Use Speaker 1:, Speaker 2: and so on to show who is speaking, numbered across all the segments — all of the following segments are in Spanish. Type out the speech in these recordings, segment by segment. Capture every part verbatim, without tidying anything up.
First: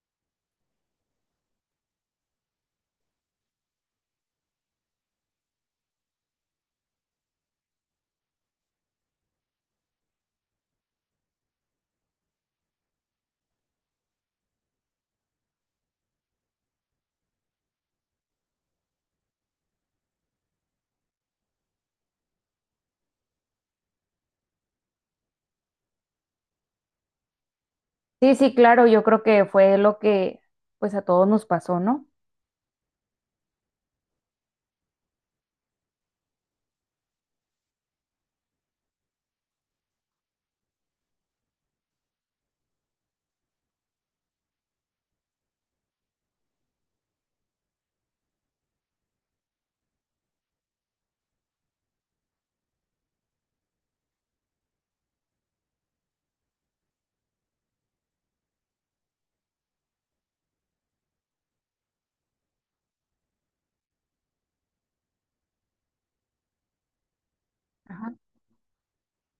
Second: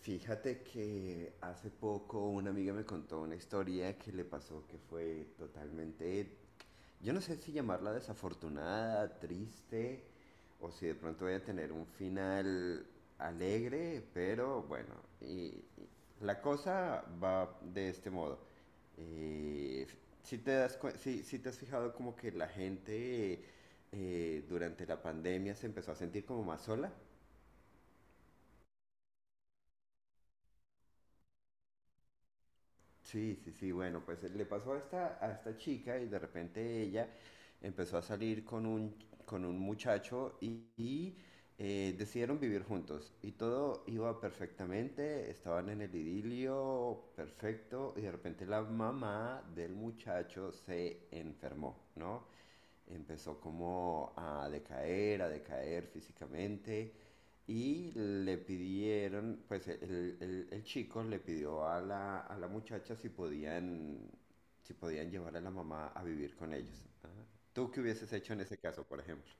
Speaker 1: Fíjate que hace poco una amiga me contó una historia que le pasó que fue totalmente, yo no sé si llamarla desafortunada, triste, o si de pronto voy a tener un final alegre, pero bueno, y, y la cosa va de este modo. Eh, si te das cuen- si, si te has fijado como que la gente eh, durante la pandemia se empezó a sentir como más sola.
Speaker 2: Sí, sí, claro, yo creo que fue lo que pues a todos nos pasó, ¿no?
Speaker 1: Sí, sí, sí, bueno, pues eh, le pasó a esta, a esta chica y de repente ella empezó a salir con un, con un muchacho y, y, eh, decidieron vivir juntos y todo iba perfectamente, estaban en el idilio perfecto y de repente la mamá del muchacho se enfermó, ¿no? Empezó como a decaer, a decaer físicamente y le pidieron, pues el, el- el chico le pidió a la, a la muchacha si podían, si podían llevar a la mamá a vivir con ellos. Ajá. ¿Tú qué
Speaker 2: Ajá.
Speaker 1: hubieses hecho en ese caso, por ejemplo?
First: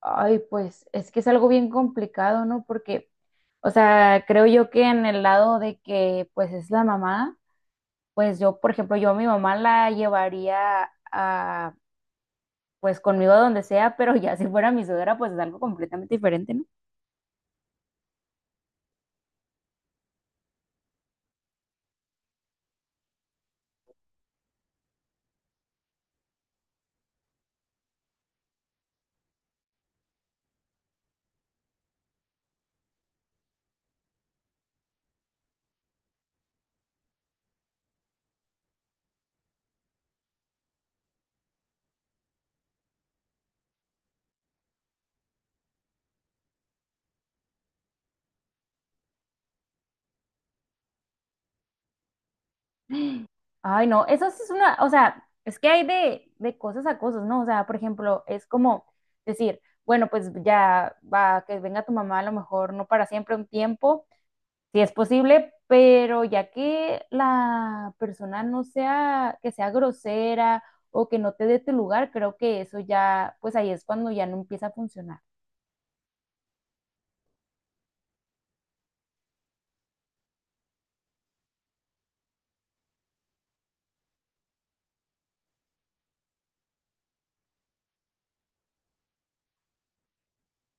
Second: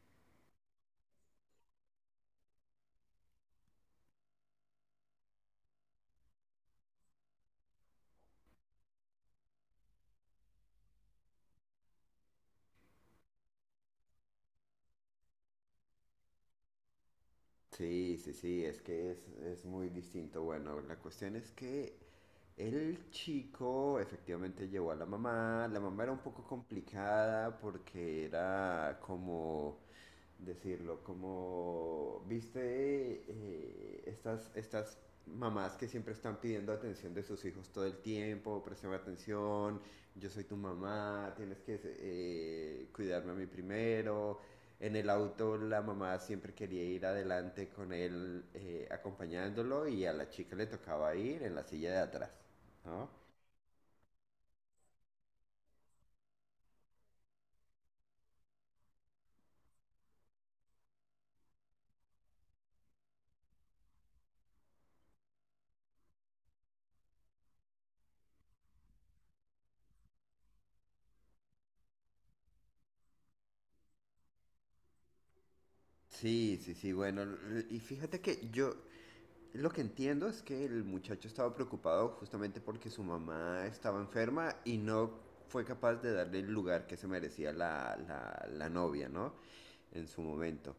Speaker 2: Ay, pues es que es algo bien complicado, ¿no? Porque, o sea, creo yo que en el lado de que pues es la mamá, pues yo, por ejemplo, yo a mi mamá la llevaría a pues conmigo a donde sea, pero ya si fuera mi suegra, pues es algo completamente diferente, ¿no?
Speaker 1: Sí, sí, sí, es que es, es muy distinto. Bueno, la cuestión es que el chico efectivamente llevó a la mamá. La mamá era un poco complicada porque era como decirlo, como, viste, eh, estas, estas mamás que siempre están pidiendo atención de sus hijos todo el tiempo, presión atención, yo soy tu mamá, tienes que eh, cuidarme a mí primero. En el auto la mamá siempre quería ir adelante con él eh, acompañándolo y a la chica le tocaba ir en la silla de atrás, ¿no?
Speaker 2: Ay, no, eso sí es una, o sea, es que hay de, de cosas a cosas, ¿no? O sea, por ejemplo, es como decir, bueno, pues ya va, que venga tu mamá a lo mejor no para siempre un tiempo, si es posible, pero ya que la persona no sea, que sea grosera o que no te dé tu lugar, creo que eso ya, pues ahí es cuando ya no empieza a funcionar.
Speaker 1: Sí, sí, sí, bueno, y fíjate que yo. Lo que entiendo es que el muchacho estaba preocupado justamente porque su mamá estaba enferma y no fue capaz de darle el lugar que se merecía la, la, la novia, ¿no? En su momento.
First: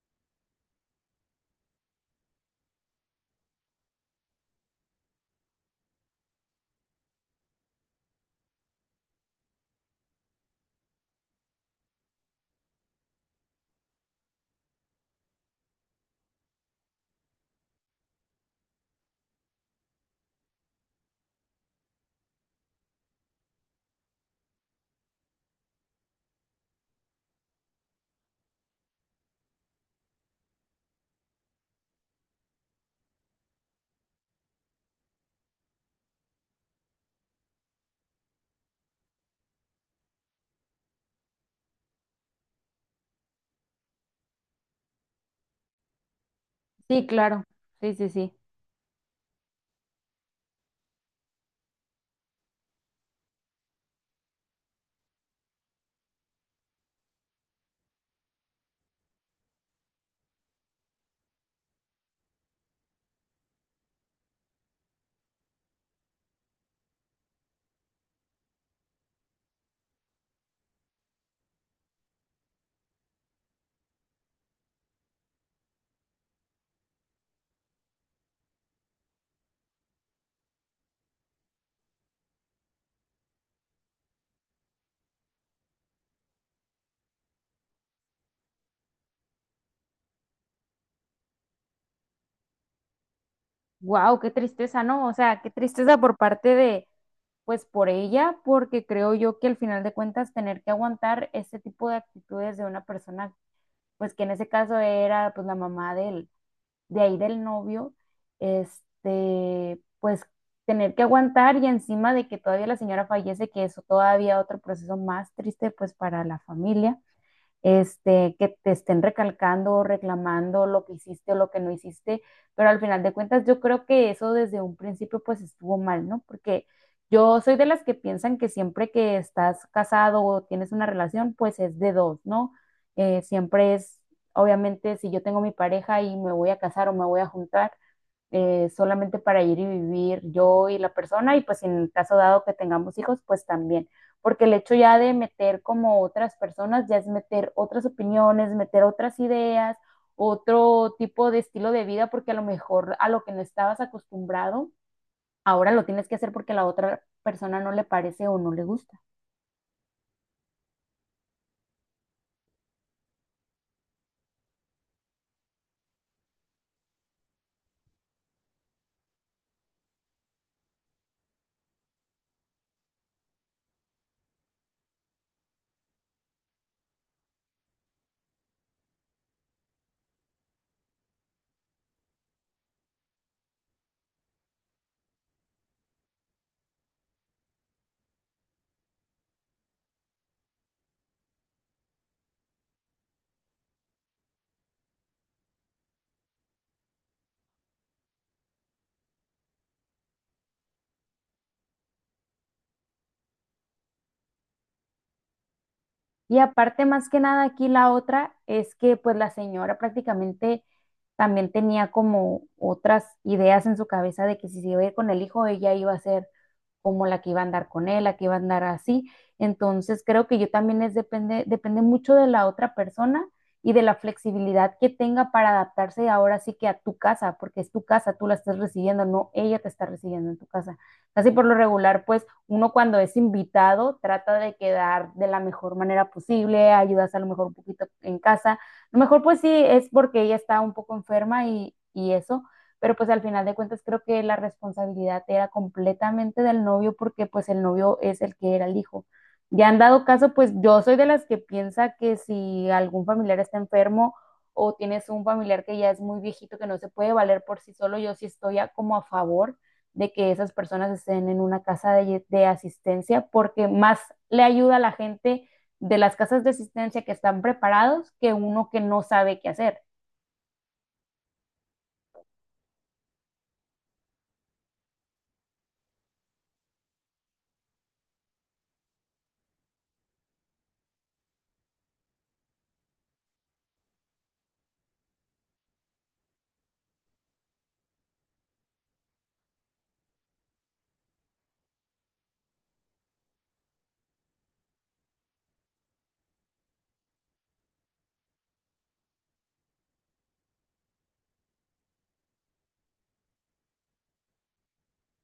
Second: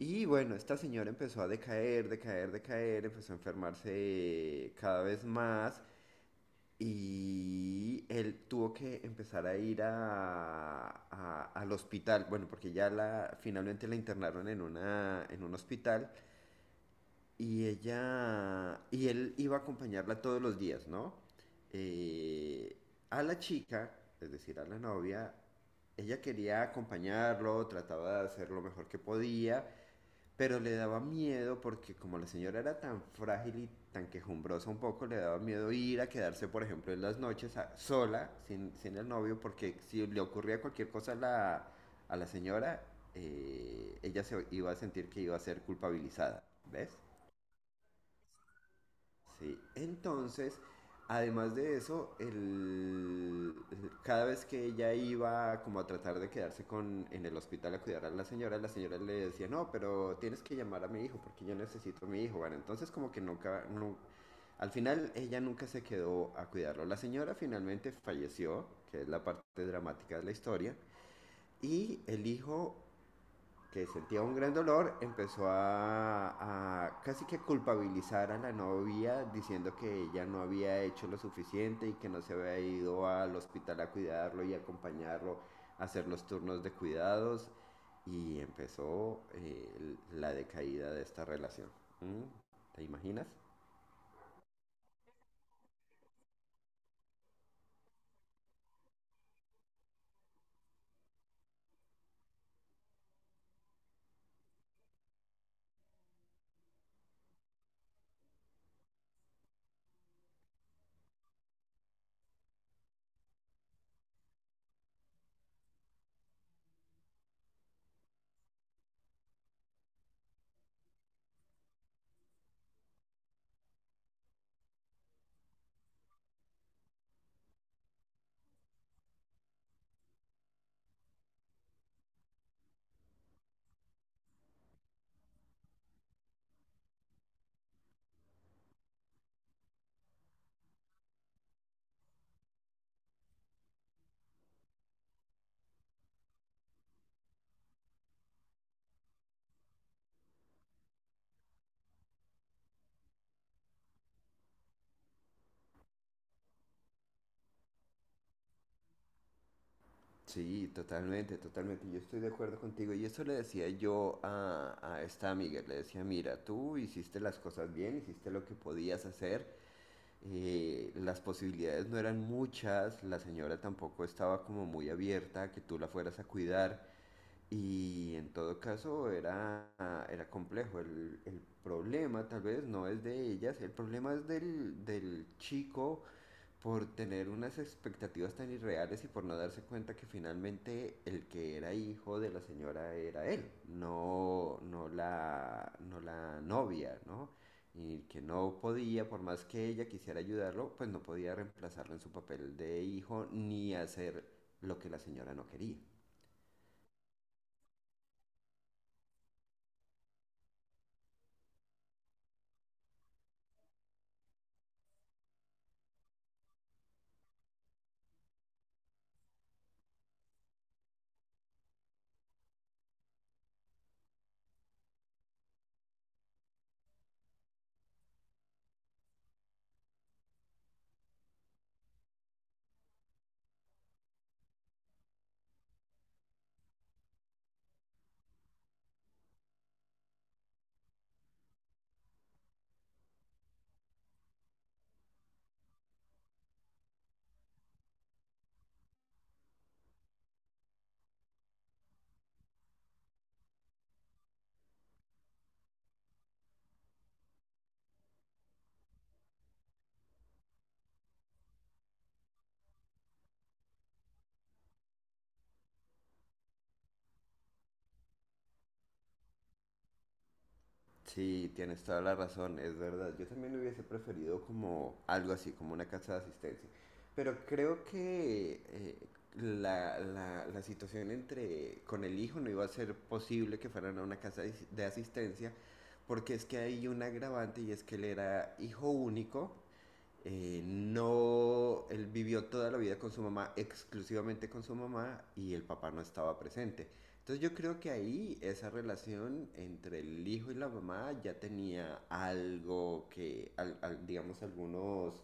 Speaker 1: Y bueno, esta señora empezó a decaer, decaer, decaer, empezó a enfermarse cada vez más y él tuvo que empezar a ir a, a- al hospital, bueno, porque ya la, finalmente la internaron en, una, en un hospital y ella, y él iba a acompañarla todos los días, ¿no? Eh, a la chica, es decir, a la novia, ella quería acompañarlo, trataba de hacer lo mejor que podía, pero le daba miedo porque como la señora era tan frágil y tan quejumbrosa un poco, le daba miedo ir a quedarse, por ejemplo, en las noches a- sola, sin, sin el novio, porque si le ocurría cualquier cosa a la, a la señora, eh, ella se iba a sentir que iba a ser culpabilizada, ¿ves?
Speaker 2: Sí, claro, sí, sí, sí.
Speaker 1: Sí, entonces, además de eso, el, cada vez que ella iba como a tratar de quedarse con, en el hospital a cuidar a la señora, la señora le decía, no, pero tienes que llamar a mi hijo porque yo necesito a mi hijo. Bueno, entonces como que nunca, nu- al final ella nunca se quedó a cuidarlo. La señora finalmente falleció, que es la parte dramática de la historia, y el hijo que sentía un gran dolor, empezó a, a casi que culpabilizar a la novia diciendo que ella no había hecho lo suficiente y que no se había ido al hospital a cuidarlo y acompañarlo a hacer los turnos de cuidados y empezó eh, la decaída de esta relación. ¿Mm? ¿Te imaginas?
Speaker 2: Wow, qué tristeza, ¿no? O sea, qué tristeza por parte de, pues por ella, porque creo yo que al final de cuentas tener que aguantar este tipo de actitudes de una persona, pues que en ese caso era pues la mamá del, de ahí del novio, este, pues tener que aguantar y encima de que todavía la señora fallece, que eso todavía otro proceso más triste pues para la familia este, que te estén recalcando o reclamando lo que hiciste o lo que no hiciste, pero al final de cuentas yo creo que eso desde un principio pues estuvo mal, ¿no? Porque yo soy de las que piensan que siempre que estás casado o tienes una relación pues es de dos, ¿no? Eh, siempre es, obviamente, si yo tengo mi pareja y me voy a casar o me voy a juntar, eh, solamente para ir y vivir yo y la persona y pues en el caso dado que tengamos hijos, pues también, porque el hecho ya de meter como otras personas, ya es meter otras opiniones, meter otras ideas, otro tipo de estilo de vida, porque a lo mejor a lo que no estabas acostumbrado, ahora lo tienes que hacer porque a la otra persona no le parece o no le gusta.
Speaker 1: Sí, totalmente, totalmente. Yo estoy de acuerdo contigo. Y eso le decía yo a, a esta amiga. Le decía, mira, tú hiciste las cosas bien, hiciste lo que podías hacer. eh, las posibilidades no eran muchas, la señora tampoco estaba como muy abierta a que tú la fueras a cuidar y en todo caso era, era complejo. El, el problema tal vez no es de ellas, el problema es del, del chico por tener unas expectativas tan irreales y por no darse cuenta que finalmente el que era hijo de la señora era él, no, no, la, no la novia, ¿no? Y que no podía, por más que ella quisiera ayudarlo, pues no podía reemplazarlo en su papel de hijo ni hacer lo que la señora no quería.
Speaker 2: Y aparte, más que nada, aquí la otra es que pues la señora prácticamente también tenía como otras ideas en su cabeza de que si se iba a ir con el hijo, ella iba a ser como la que iba a andar con él, la que iba a andar así. Entonces creo que yo también es depende, depende mucho de la otra persona y de la flexibilidad que tenga para adaptarse ahora sí que a tu casa, porque es tu casa, tú la estás recibiendo, no ella te está recibiendo en tu casa. Casi por lo regular, pues uno cuando es invitado trata de quedar de la mejor manera posible, ayudas a lo mejor un poquito en casa. A lo mejor pues sí es porque ella está un poco enferma y, y eso, pero pues al final de cuentas creo que la responsabilidad era completamente del novio porque pues el novio es el que era el hijo. Ya han dado caso, pues yo soy de las que piensa que si algún familiar está enfermo o tienes un familiar que ya es muy viejito que no se puede valer por sí solo, yo sí estoy a, como a favor de que esas personas estén en una casa de, de asistencia porque más le ayuda a la gente de las casas de asistencia que están preparados que uno que no sabe qué hacer.
Speaker 1: Sí, tienes toda la razón, es verdad. Yo también lo hubiese preferido como algo así, como una casa de asistencia. Pero creo que eh, la, la- la situación entre con el hijo no iba a ser posible que fueran a una casa de de asistencia, porque es que hay un agravante y es que él era hijo único eh, no, él vivió toda la vida con su mamá, exclusivamente con su mamá, y el papá no estaba presente. Entonces yo creo que ahí esa relación entre el hijo y la mamá ya tenía algo que, al- al- digamos, algunos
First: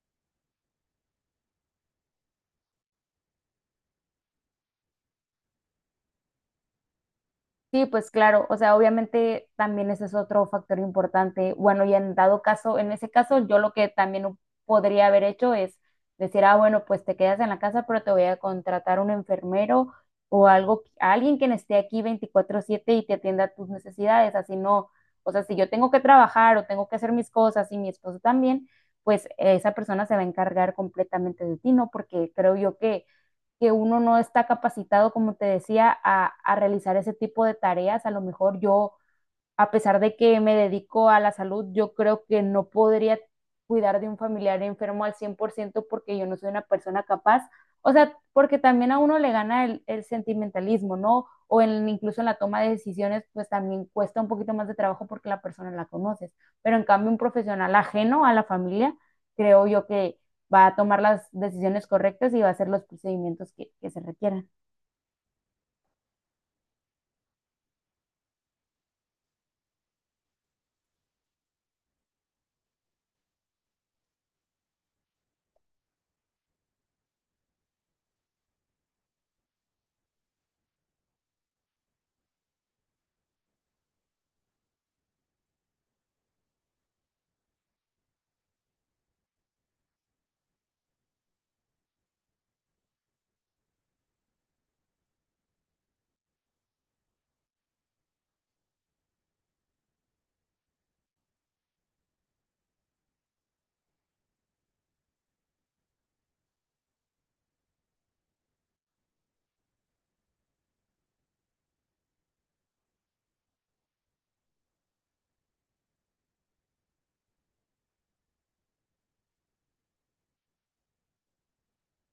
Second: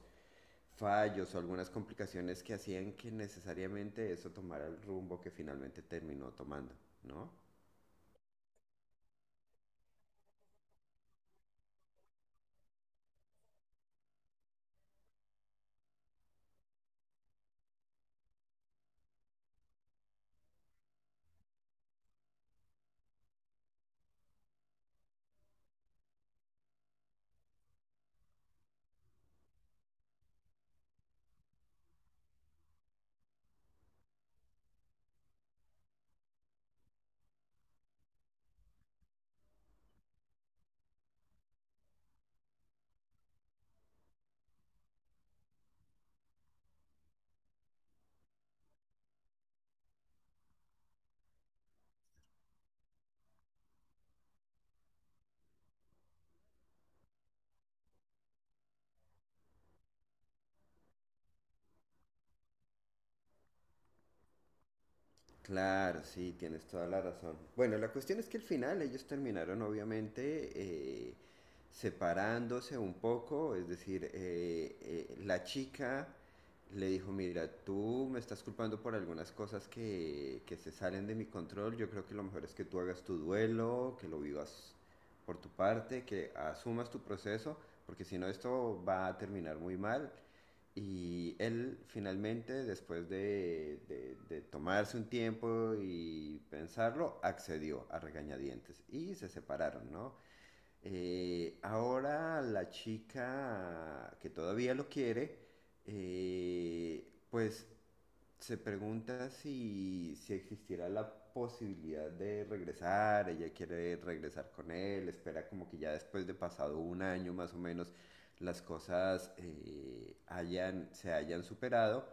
Speaker 1: fallos o algunas complicaciones que hacían que necesariamente eso tomara el rumbo que finalmente terminó tomando, ¿no?
Speaker 2: Sí, pues claro, o sea, obviamente también ese es otro factor importante. Bueno, y en dado caso, en ese caso, yo lo que también podría haber hecho es decir, ah, bueno, pues te quedas en la casa, pero te voy a contratar un enfermero o algo, a alguien que esté aquí veinticuatro siete y te atienda tus necesidades, así no. O sea, si yo tengo que trabajar o tengo que hacer mis cosas y mi esposo también, pues esa persona se va a encargar completamente de ti, ¿no? Porque creo yo que que uno no está capacitado, como te decía, a, a realizar ese tipo de tareas. A lo mejor yo a pesar de que me dedico a la salud, yo creo que no podría cuidar de un familiar enfermo al cien por ciento porque yo no soy una persona capaz. O sea, porque también a uno le gana el, el sentimentalismo, ¿no? O en, incluso en la toma de decisiones, pues también cuesta un poquito más de trabajo porque la persona la conoces. Pero en cambio, un profesional ajeno a la familia, creo yo que va a tomar las decisiones correctas y va a hacer los procedimientos que, que se requieran.
Speaker 1: Claro, sí, tienes toda la razón. Bueno, la cuestión es que al final ellos terminaron obviamente eh, separándose un poco, es decir, eh, eh, la chica le dijo, mira, tú me estás culpando por algunas cosas que, que se salen de mi control, yo creo que lo mejor es que tú hagas tu duelo, que lo vivas por tu parte, que asumas tu proceso, porque si no esto va a terminar muy mal. Y él finalmente, después de, de- de tomarse un tiempo y pensarlo, accedió a regañadientes y se separaron, ¿no? Eh, ahora la chica que todavía lo quiere, eh, pues se pregunta si, si existiera la posibilidad de regresar, ella quiere regresar con él, espera como que ya después de pasado un año más o menos las cosas eh, hayan, se hayan superado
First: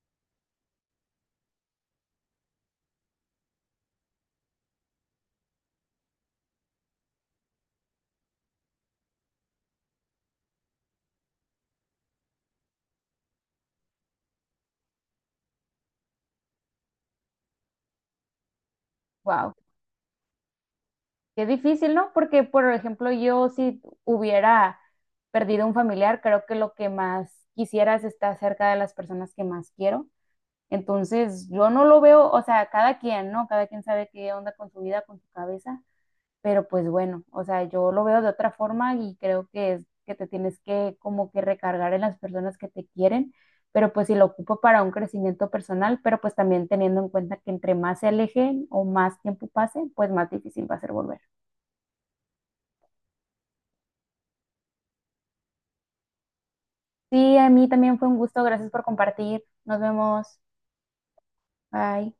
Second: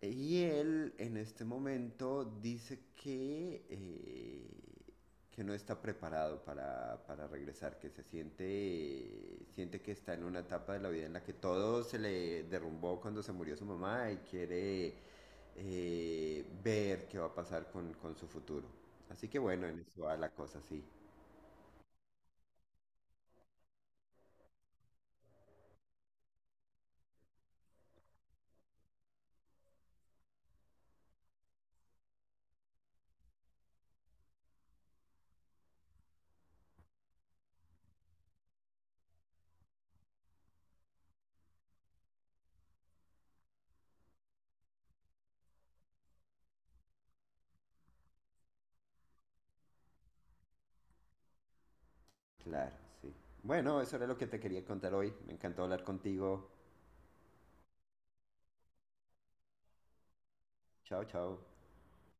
Speaker 1: y él en este momento dice que, eh, que no está preparado para, para regresar, que se siente, eh, siente que está en una etapa de la vida en la que todo se le derrumbó cuando se murió su mamá y quiere eh, ver qué va a pasar con, con su futuro. Así que
Speaker 2: Wow.
Speaker 1: bueno, en eso va la cosa, sí.
Speaker 2: Qué difícil, ¿no? Porque, por ejemplo, yo si hubiera perdido un familiar, creo que lo que más quisiera es estar cerca de las personas que más quiero. Entonces, yo no lo veo, o sea, cada quien, ¿no? Cada quien sabe qué onda con su vida, con su cabeza, pero pues bueno, o sea, yo lo veo de otra forma y creo que es que te tienes que como que recargar en las personas que te quieren, pero pues si lo ocupo para un crecimiento personal, pero pues también teniendo en cuenta que entre más se alejen o más tiempo pase, pues más difícil va a ser volver.
Speaker 1: Claro, sí. Bueno, eso era lo que te quería contar hoy. Me encantó hablar contigo.
Speaker 2: Sí, a mí también fue un gusto. Gracias por compartir. Nos vemos.
Speaker 1: Chao, chao.
Speaker 2: Bye.